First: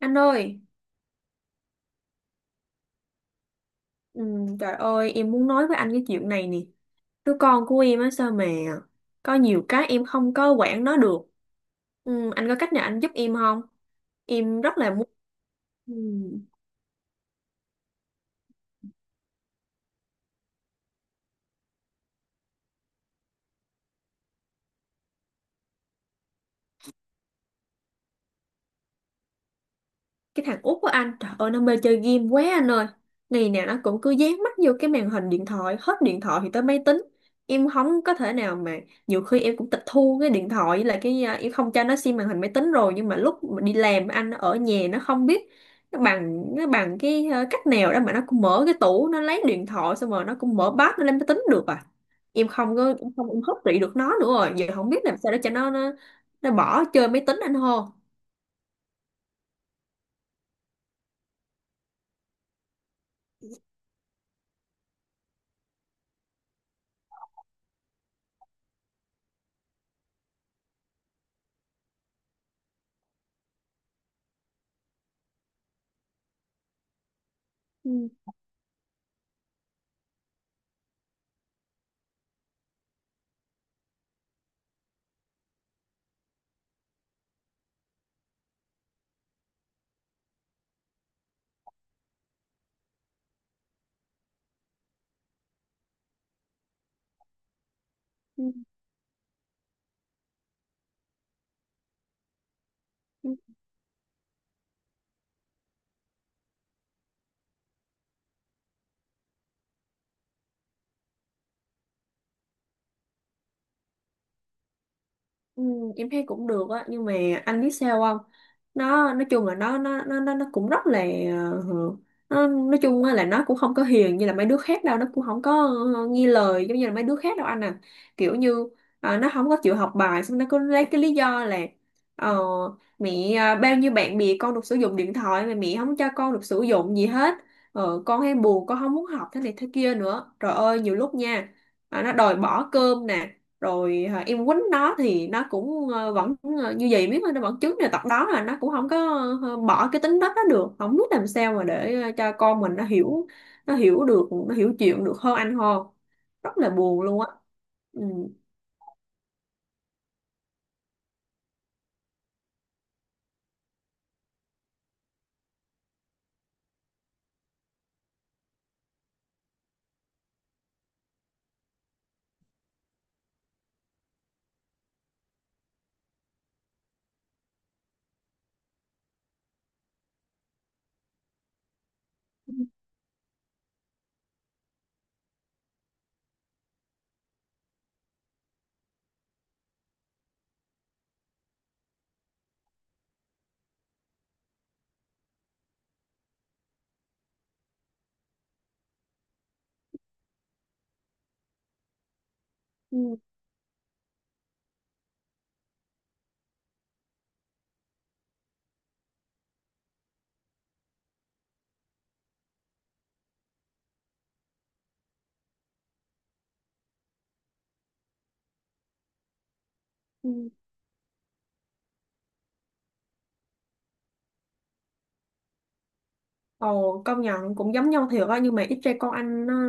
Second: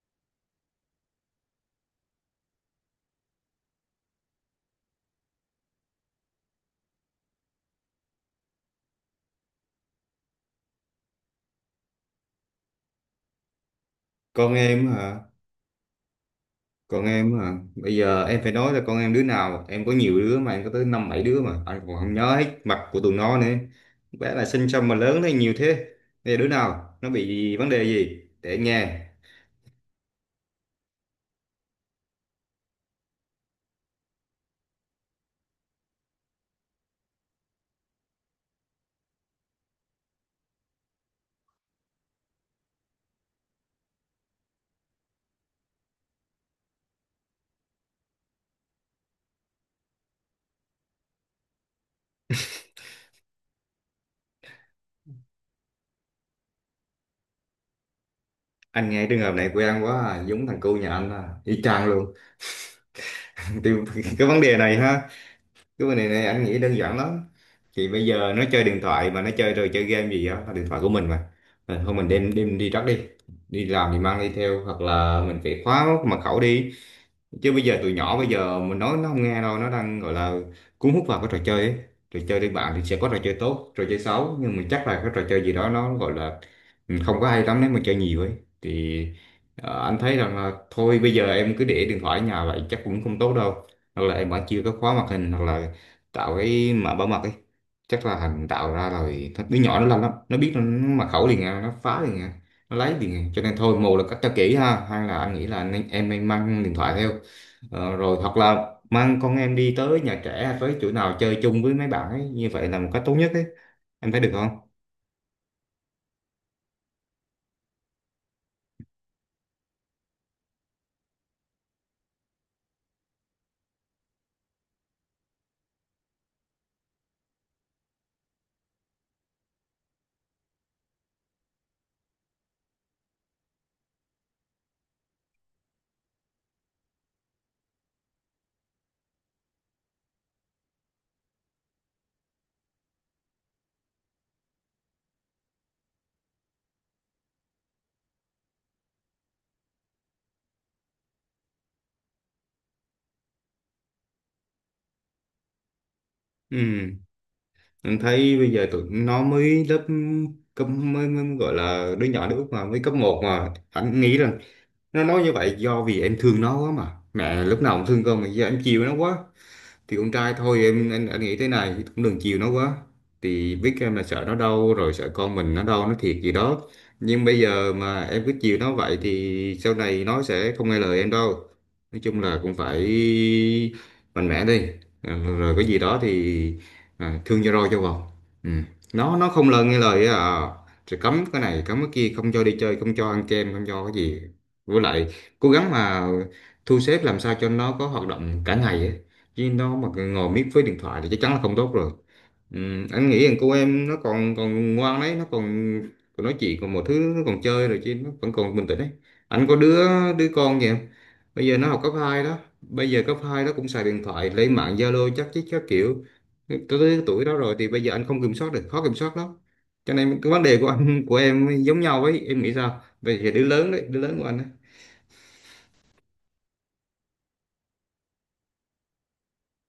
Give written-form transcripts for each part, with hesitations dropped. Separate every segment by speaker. Speaker 1: Anh ơi, trời ơi, em muốn nói với anh cái chuyện này nè. Đứa con của em á sao mà có nhiều cái em không có quản nó được. Anh có cách nào anh giúp em không?
Speaker 2: con
Speaker 1: Em rất
Speaker 2: em
Speaker 1: là
Speaker 2: hả
Speaker 1: muốn. Ừ.
Speaker 2: con em hả? Bây giờ em phải nói là con em đứa nào, em có nhiều đứa mà, em có tới năm bảy đứa mà anh còn không nhớ hết mặt của tụi nó nữa. Bé là sinh xong mà lớn lên nhiều thế. Bây giờ đứa nào nó bị vấn đề gì để anh nghe.
Speaker 1: Cái thằng út của anh trời ơi nó mê chơi game quá anh ơi. Ngày nào nó cũng cứ dán mắt vô cái màn hình điện thoại, hết điện thoại thì tới máy tính. Em không có thể nào mà, nhiều khi em cũng tịch thu cái điện thoại với lại em không cho nó xem màn hình máy tính rồi, nhưng mà lúc mà đi làm anh nó ở nhà nó không biết. Nó bằng cách nào đó mà nó cũng mở cái tủ nó lấy điện thoại, xong rồi nó cũng mở bát nó lên máy tính được à. Em không có em không Em hấp trị được nó nữa rồi, giờ không biết làm sao để cho nó bỏ chơi máy tính anh hô.
Speaker 2: Anh nghe trường hợp này quen quá à. Giống thằng cu nhà anh à, y chang luôn. Thì cái vấn đề này anh nghĩ đơn giản lắm. Thì bây giờ nó chơi điện thoại mà, nó chơi rồi chơi game gì đó, là điện thoại của mình mà. Thôi mình đem đem đi trắc đi, đi làm thì mang đi theo, hoặc là mình phải khóa mật khẩu đi. Chứ bây giờ tụi
Speaker 1: Ừ.
Speaker 2: nhỏ bây giờ mình nói nó không nghe đâu, nó đang gọi là cuốn hút vào cái trò chơi ấy. Trò chơi đi bạn thì sẽ có trò chơi tốt trò chơi xấu, nhưng mà chắc là cái trò chơi gì đó nó gọi là không có hay lắm nếu mà chơi nhiều ấy. Thì anh thấy rằng là thôi bây giờ em cứ để điện thoại ở nhà vậy chắc cũng không tốt đâu. Hoặc là em vẫn chưa có khóa màn hình, hoặc là tạo cái mã bảo mật ấy. Chắc là hành tạo ra rồi đứa nhỏ nó làm lắm, nó biết, nó mật khẩu liền à, nó phá liền à. Nó lấy
Speaker 1: Ừ.
Speaker 2: tiền cho nên thôi, một là cách cho kỹ ha, hai là anh nghĩ là em nên mang điện thoại theo. Rồi hoặc là mang con em đi tới nhà trẻ hay tới chỗ nào chơi chung với mấy bạn ấy, như vậy là một cách tốt nhất ấy. Em thấy được không?
Speaker 1: Ừ, em thấy cũng được á, nhưng mà anh biết sao không, nó nói chung là nó cũng rất là, ờ, nói chung á là nó cũng không có hiền như là mấy đứa khác đâu, nó cũng không có, nghe lời giống như là mấy đứa khác đâu anh à. Kiểu như, nó không có chịu học bài, xong nó cứ lấy cái lý do là, ờ, mẹ bao nhiêu bạn bè con được sử dụng điện thoại mà mẹ không cho con được sử dụng gì hết, con hay buồn, con không muốn học thế này thế kia nữa. Trời ơi nhiều lúc nha, nó đòi bỏ cơm nè, rồi em quýnh nó thì nó cũng vẫn như vậy biết thôi, nó vẫn chứng là tật đó, là nó cũng không có bỏ cái tính đất đó được. Không biết làm sao mà để cho con mình nó hiểu, nó hiểu được, nó hiểu chuyện được hơn anh hơn. Rất là
Speaker 2: Ừ,
Speaker 1: buồn luôn á.
Speaker 2: em
Speaker 1: Ừ.
Speaker 2: thấy bây giờ tụi nó mới lớp cấp mới gọi là đứa nhỏ nước mà mới cấp một, mà anh nghĩ rằng nó nói như vậy do vì em thương nó quá mà, mẹ lúc nào cũng thương con mà, giờ em chiều nó quá. Thì con trai thôi em, anh nghĩ thế này, cũng đừng chiều nó quá. Thì biết em là sợ nó đau, rồi sợ con mình nó đau nó thiệt gì đó, nhưng bây giờ mà em cứ chiều nó vậy thì sau này nó sẽ không nghe lời em đâu. Nói chung là cũng phải mạnh mẽ đi. Rồi cái gì đó thì thương cho roi cho vọt. Ừ. nó không nghe lời á à. Rồi cấm cái này cấm cái kia, không cho đi chơi, không cho ăn kem, không cho cái gì. Với lại cố gắng mà thu xếp làm sao cho nó có hoạt động cả ngày á. Chứ nó mà ngồi miết với điện thoại thì chắc chắn là không tốt rồi. ừ, anh nghĩ rằng cô em nó còn còn ngoan đấy, nó còn còn nói chuyện còn mọi thứ, nó còn chơi rồi chứ, nó vẫn còn bình tĩnh đấy. Anh có đứa đứa con kìa, bây giờ nó học cấp 2 đó, bây giờ cấp 2 nó cũng xài điện thoại lên mạng Zalo chắc chứ, các kiểu. Tới tới tuổi đó rồi thì bây giờ anh không kiểm soát được, khó kiểm soát lắm. Cho nên cái vấn
Speaker 1: Ừ.
Speaker 2: đề của anh của em giống nhau ấy, em nghĩ sao bây giờ đứa lớn đấy, đứa lớn của anh.
Speaker 1: Ồ, công nhận cũng giống nhau thiệt á, nhưng mà ít ra con anh nó,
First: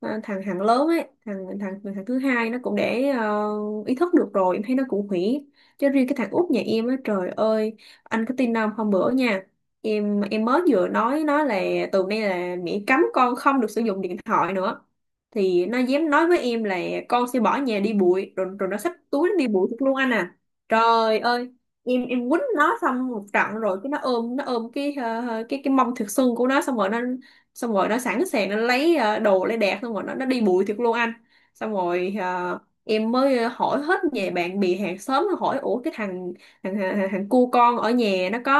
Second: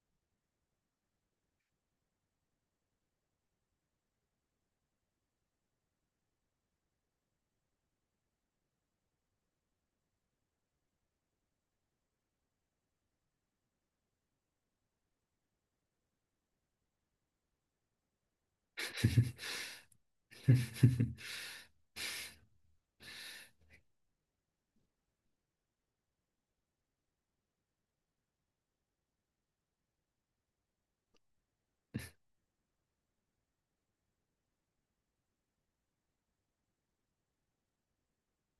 Speaker 1: thằng thằng lớn ấy, thằng thằng thằng thứ hai nó cũng để ý thức được rồi, em thấy nó cũng hủy. Chứ riêng cái thằng út nhà em á trời ơi, anh có tin không, hôm bữa nha, mới vừa nói nó là từ nay là mẹ cấm con không được sử dụng điện thoại nữa, thì nó dám nói với em là con sẽ bỏ nhà đi bụi. Rồi Rồi nó xách túi nó đi bụi thật luôn anh à. Trời ơi, quýnh nó xong một trận, rồi cái nó ôm cái cái mông thiệt sưng của nó, xong rồi nó, xong rồi nó sẵn sàng nó lấy đồ lấy đạc, xong rồi nó đi bụi thiệt luôn anh. Xong rồi em mới hỏi hết về bạn bè hàng xóm, nó hỏi ủa cái thằng, thằng cu con ở nhà nó có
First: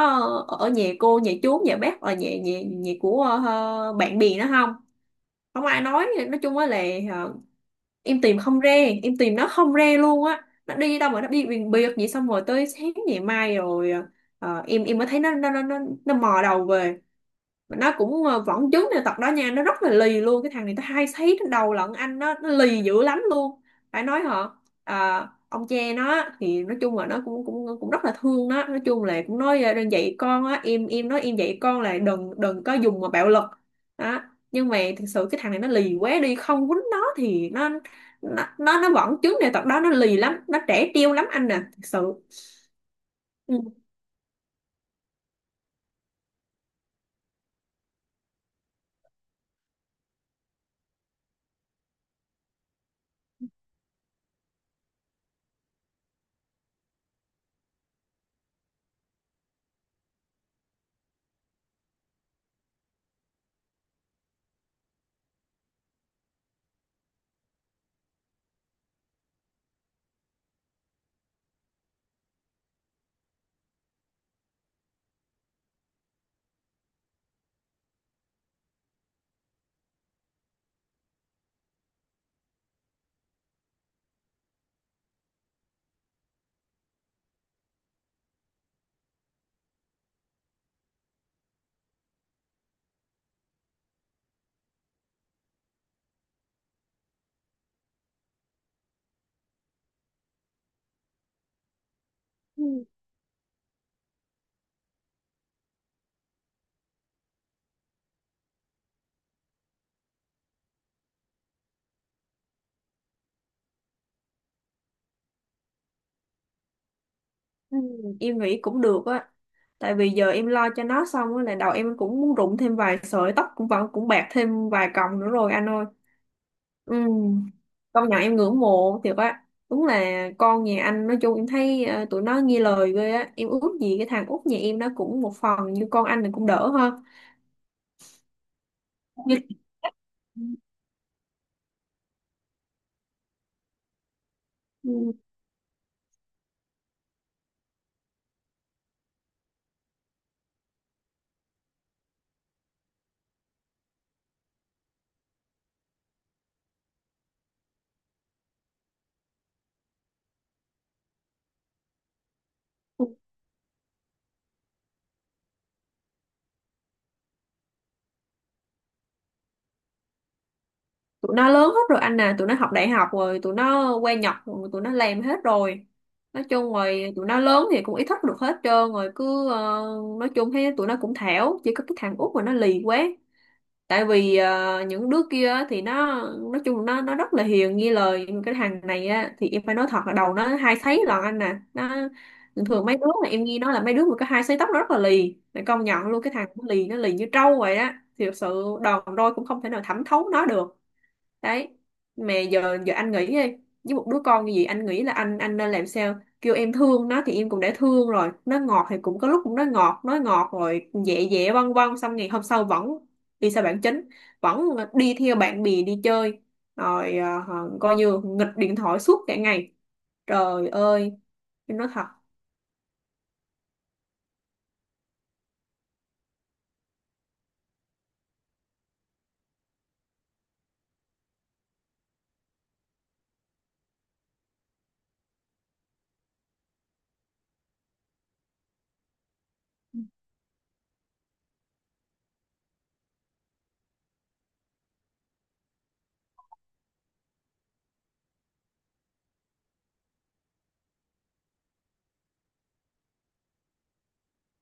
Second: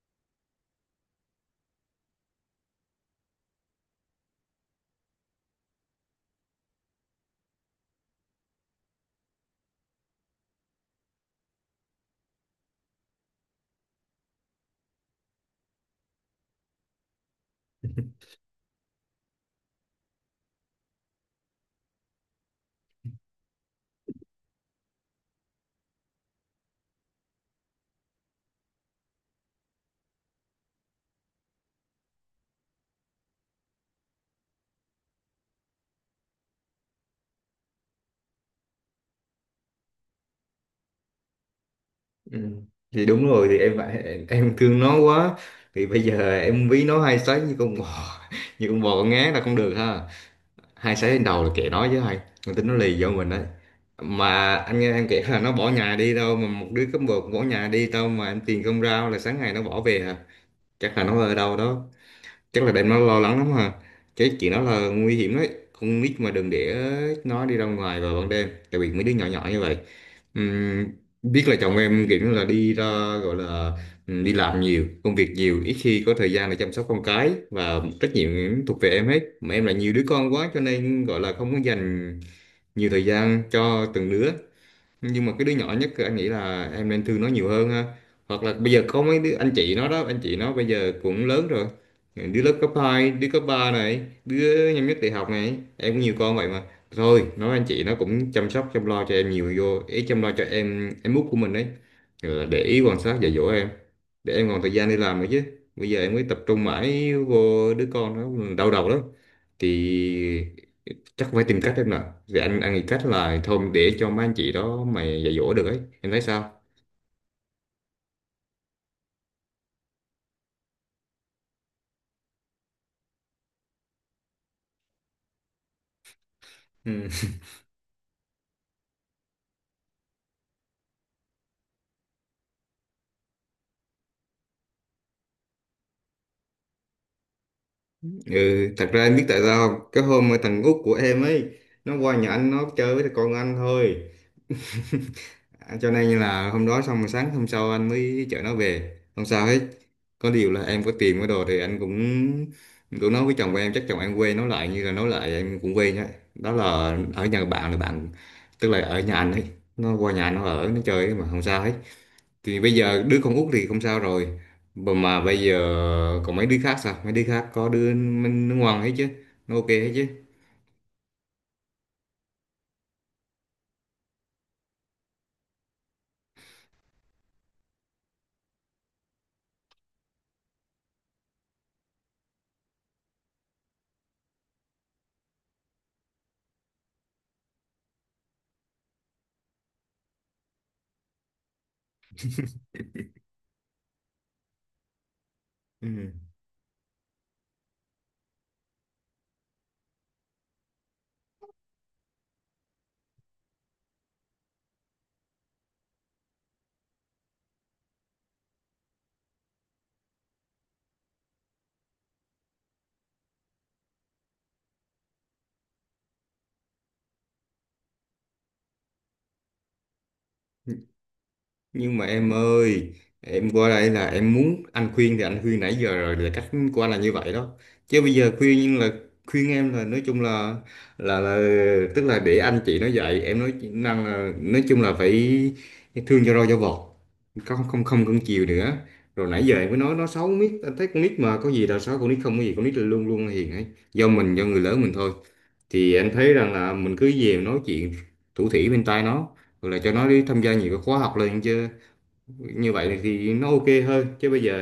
Speaker 1: ở ở nhà cô nhà chú nhà bác, ở nhà nhà nhà của bạn bè nó không. Không ai nói chung á là ờ, em tìm không ra, em tìm nó không ra luôn á. Nó đi đâu mà nó đi biển biệt vậy, xong rồi tới sáng ngày mai rồi mới thấy nó mò đầu về. Mà nó cũng vẫn chứng này tật đó nha, nó rất là lì luôn, cái thằng này nó hay thấy trên đầu lận anh, nó lì dữ lắm luôn, phải nói hả. À, ông che nó á, thì nói chung là nó cũng cũng cũng rất là thương nó, nói chung là cũng nói đừng dạy con á, nói em dạy con là đừng đừng có dùng mà bạo lực đó. Nhưng mà thực sự cái thằng này nó lì quá đi, không quýnh nó thì nó, nó vẫn chứng này tật đó, nó lì lắm, nó trẻ trêu lắm anh nè, thực sự.
Speaker 2: Ừ. Thì đúng rồi, thì em phải em thương nó quá thì bây giờ em ví nó hai sấy như con bò như con bò con ngán là không được ha. Hai sấy lên đầu là kệ nó chứ hay, con tính nó lì vô mình đấy. Mà anh nghe em kể là nó bỏ nhà đi đâu mà một đứa cấp một bỏ nhà đi đâu mà, em tiền không rao là sáng ngày nó bỏ về à. Chắc là nó ở đâu đó, chắc là đem nó lo lắng lắm ha. Cái chuyện đó là nguy hiểm đấy, con nít mà đừng để nó đi ra ngoài vào ban đêm, đặc biệt mấy đứa nhỏ nhỏ như vậy. Ừm, Biết là chồng em kiểu như là đi ra, gọi là đi làm nhiều công việc nhiều, ít khi có thời gian để chăm sóc con cái, và trách nhiệm thuộc về em hết, mà em là nhiều đứa con quá cho nên gọi là không có dành nhiều thời gian cho từng đứa. Nhưng mà cái đứa nhỏ nhất anh nghĩ là em nên thương nó nhiều hơn ha. Hoặc là bây giờ có mấy đứa anh chị nó đó, anh chị nó bây giờ cũng lớn rồi, đứa lớp cấp 2, đứa cấp 3 này, đứa năm nhất đại học này, em có nhiều con vậy mà. Thôi nói anh chị nó cũng chăm sóc chăm lo cho em nhiều, vô ý chăm lo cho em út của mình đấy. Rồi để ý
Speaker 1: Ừ.
Speaker 2: quan sát dạy dỗ em, để em còn thời gian đi làm nữa chứ. Bây giờ em mới tập trung mãi vô đứa con, nó đau đầu lắm. Thì chắc phải tìm cách em nè. Thì anh nghĩ cách là thôi để cho mấy anh chị đó mà dạy dỗ được ấy, em thấy sao?
Speaker 1: Ừ, em nghĩ cũng được á, tại vì giờ em lo cho nó xong á là đầu em cũng muốn rụng thêm vài sợi tóc, cũng vẫn cũng bạc thêm vài cọng nữa rồi anh ơi. Ừ,
Speaker 2: Ừ.
Speaker 1: công nhận em ngưỡng mộ thiệt á, đúng là con nhà anh, nói chung em thấy tụi nó nghe lời ghê á, em ước gì cái thằng út nhà em nó cũng một phần như con anh này cũng đỡ ha.
Speaker 2: Ừ, thật ra em biết
Speaker 1: như,
Speaker 2: tại sao không, cái hôm mà thằng út của em ấy nó qua nhà anh nó chơi với con anh thôi.
Speaker 1: ừ,
Speaker 2: À, cho nên là hôm đó xong rồi sáng hôm sau anh mới chở nó về, không sao hết. Có điều là em có tiền cái đồ thì anh cũng cũng nói với chồng của em, chắc chồng em quê nói lại, như là nói lại em cũng quê nhá. Đó là ở nhà bạn là bạn, tức là ở nhà anh ấy, nó qua nhà anh nó ở nó chơi mà không sao hết. Thì bây giờ đứa con út thì không sao rồi, mà bây giờ còn mấy đứa khác sao, mấy đứa khác có đứa nó ngoan hết chứ, nó ok hết chứ.
Speaker 1: tụi nó lớn hết rồi anh à, tụi nó học đại học rồi, tụi nó qua Nhật rồi, tụi nó làm hết rồi. Nói chung rồi tụi nó lớn thì cũng ý thức được hết trơn rồi, cứ nói chung thấy tụi nó cũng thảo, chỉ có cái thằng út mà nó lì quá. Tại vì những đứa kia á thì nó, nói chung nó rất là hiền nghe lời, nhưng mà cái thằng này á thì em phải nói thật là đầu nó hai sấy lận anh nè. Nó thường thường, mấy đứa mà em nghe nói là mấy đứa mà có hai sấy tóc nó rất là lì mày, công nhận
Speaker 2: Ừ.
Speaker 1: luôn, cái thằng nó lì, nó lì như trâu vậy á, thì thật sự đòn roi cũng không thể nào thẩm thấu nó được. Đấy, mà giờ giờ anh nghĩ đi, với một đứa con như vậy anh nghĩ là anh nên làm sao. Kêu em thương nó thì em cũng đã thương rồi, nó ngọt thì cũng có lúc cũng nói ngọt, nói ngọt rồi dẹ dẹ vân vân, xong ngày hôm sau vẫn đi xa bản chính, vẫn đi theo bạn bè đi chơi, rồi coi như nghịch điện thoại suốt cả ngày. Trời ơi, em nói
Speaker 2: Nhưng mà
Speaker 1: thật.
Speaker 2: em ơi, em qua đây là em muốn anh khuyên thì anh khuyên nãy giờ rồi, là cách của anh là như vậy đó. Chứ bây giờ khuyên nhưng là khuyên em là nói chung là là tức là để anh chị nó dạy em, nói năng là nói chung là phải thương cho rau cho vọt, không không không cưng chiều nữa. Rồi nãy giờ em mới nói nó xấu miết, anh thấy con nít mà có gì là xấu, con nít không có gì, con nít là luôn luôn là hiền ấy, do mình do người lớn mình thôi. Thì anh thấy rằng là mình cứ về nói chuyện thủ thỉ bên tai nó, rồi là cho nó đi tham gia nhiều cái khóa học lên chứ, như vậy thì nó ok hơn. Chứ bây giờ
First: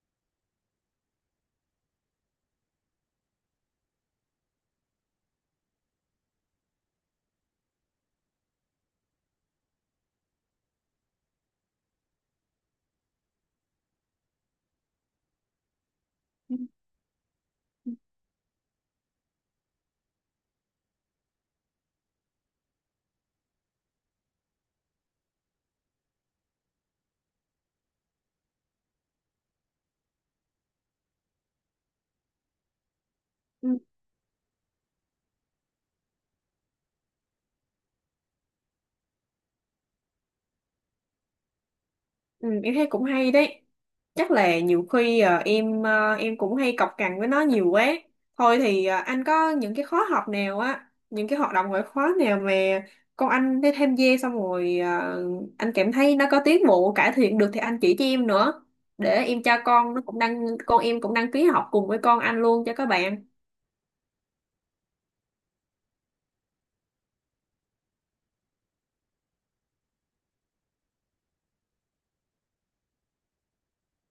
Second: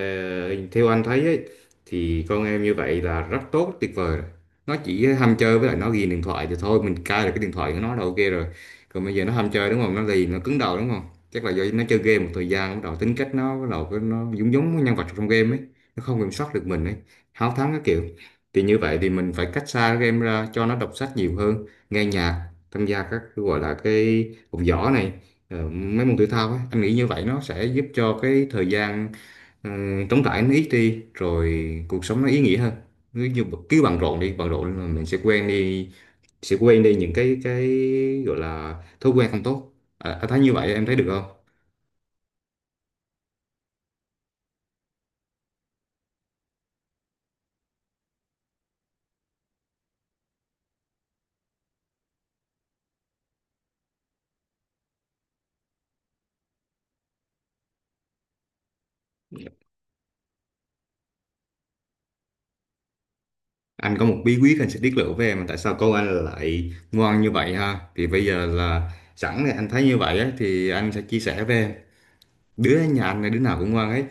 Speaker 2: theo anh thấy ấy, thì con em như vậy là rất tốt tuyệt vời rồi. Nó chỉ ham chơi với lại nó ghiền điện thoại thì thôi mình cai được cái điện thoại của nó là ok rồi. Còn bây giờ nó ham chơi đúng không, nó lì nó cứng đầu đúng không? Chắc là do nó chơi game một thời gian bắt đầu tính cách nó bắt đầu nó giống giống với nhân vật trong game ấy, nó không kiểm soát được mình ấy, háo thắng các kiểu. Thì như vậy thì mình phải cách xa cái game ra, cho nó đọc sách nhiều hơn, nghe nhạc, tham gia các cái gọi là cái học võ này, mấy môn thể thao á. Anh nghĩ như vậy nó sẽ giúp cho cái thời gian ờ, trống trải nó ít đi, rồi cuộc sống nó ý nghĩa hơn. Cứ như
Speaker 1: Ừ.
Speaker 2: cứ bận rộn đi, bận rộn là mình sẽ quen đi, sẽ quên đi những cái gọi là thói quen không tốt. Anh thấy như vậy em thấy được không?
Speaker 1: Ừ, em thấy cũng hay đấy. Chắc là nhiều khi em cũng hay cọc cằn với nó nhiều quá. Thôi thì anh có những cái khóa học nào á, những cái hoạt động ngoại khóa nào mà con anh đi tham gia, xong rồi anh cảm thấy nó có tiến bộ cải thiện được thì anh chỉ cho em nữa. Để em cho con nó cũng đăng, con em cũng đăng ký học cùng với con anh luôn cho các bạn.
Speaker 2: Anh có một bí quyết, anh sẽ tiết lộ với em tại sao con anh lại ngoan như vậy ha. Thì bây giờ là sẵn thì anh thấy như vậy á, thì anh sẽ chia sẻ với em. Đứa nhà anh là đứa nào cũng ngoan hết,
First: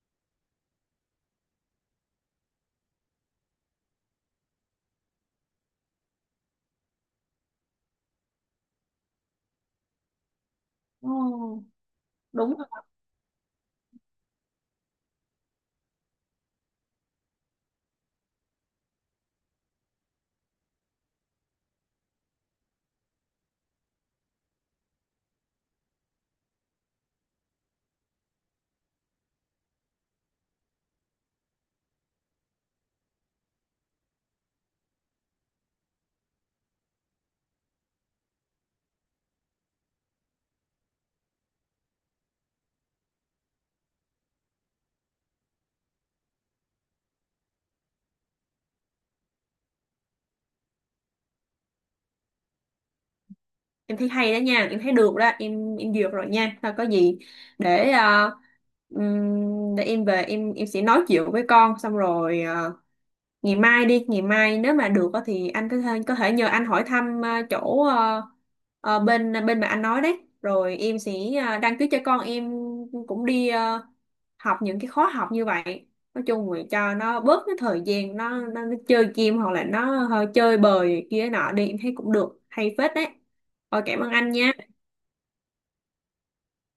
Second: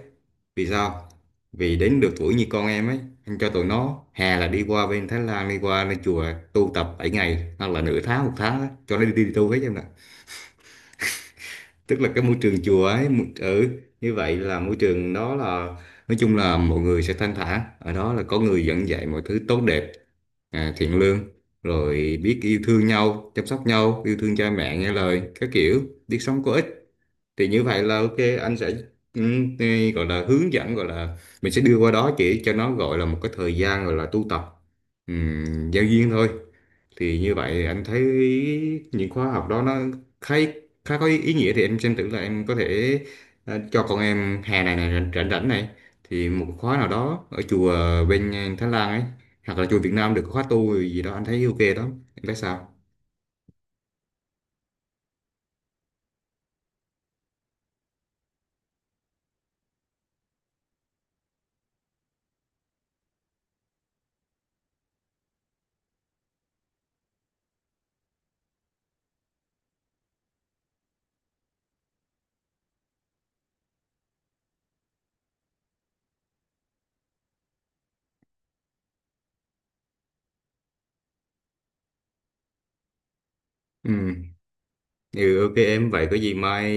Speaker 2: vì sao? Vì đến được tuổi như con em ấy, anh cho tụi nó hè là đi qua bên Thái Lan, đi qua lên chùa tu tập 7 ngày hoặc là nửa tháng một tháng á, cho nó đi, đi, đi tu hết em nè.
Speaker 1: Ồ,
Speaker 2: Tức là cái môi
Speaker 1: đúng,
Speaker 2: trường chùa ấy ừ, như vậy là môi trường đó là nói chung là mọi người sẽ thanh thản, ở đó là có người dẫn dạy mọi thứ tốt đẹp, thiện lương, rồi biết yêu thương nhau, chăm sóc nhau, yêu thương cha mẹ, nghe lời các kiểu, biết sống có ích. Thì như vậy là ok. Anh sẽ thì gọi là hướng dẫn, gọi là mình sẽ đưa qua đó chỉ cho nó, gọi là một cái thời gian gọi là tu tập giao duyên thôi. Thì như vậy anh thấy những khóa học đó nó khá khá có ý nghĩa. Thì em xem thử là em có thể cho con em hè này này rảnh rảnh rảnh này, thì một khóa nào đó ở chùa bên Thái Lan ấy, hoặc là chùa Việt Nam, được khóa tu gì đó anh thấy ok đó. Em thấy sao?
Speaker 1: em thấy hay đó nha, em thấy được đó, em duyệt rồi nha. Thôi có gì để để em về em sẽ nói chuyện với con, xong rồi ngày mai đi, ngày mai nếu mà được á thì anh có thể, có thể nhờ anh hỏi thăm chỗ bên bên mà anh nói đấy, rồi em sẽ đăng ký cho con em cũng đi học những cái khóa học như vậy. Nói chung là cho nó bớt cái thời gian nó chơi game hoặc là nó hơi chơi bời kia nọ đi, em thấy cũng được, hay phết đấy. Rồi cảm ơn
Speaker 2: Ừ,
Speaker 1: anh nha.
Speaker 2: ừ ok em vậy có gì mai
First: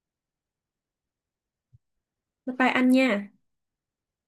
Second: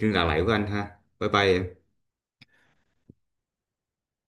Speaker 2: liên lạc lại với anh ha. Bye bye em.
Speaker 1: Bye bye anh nha.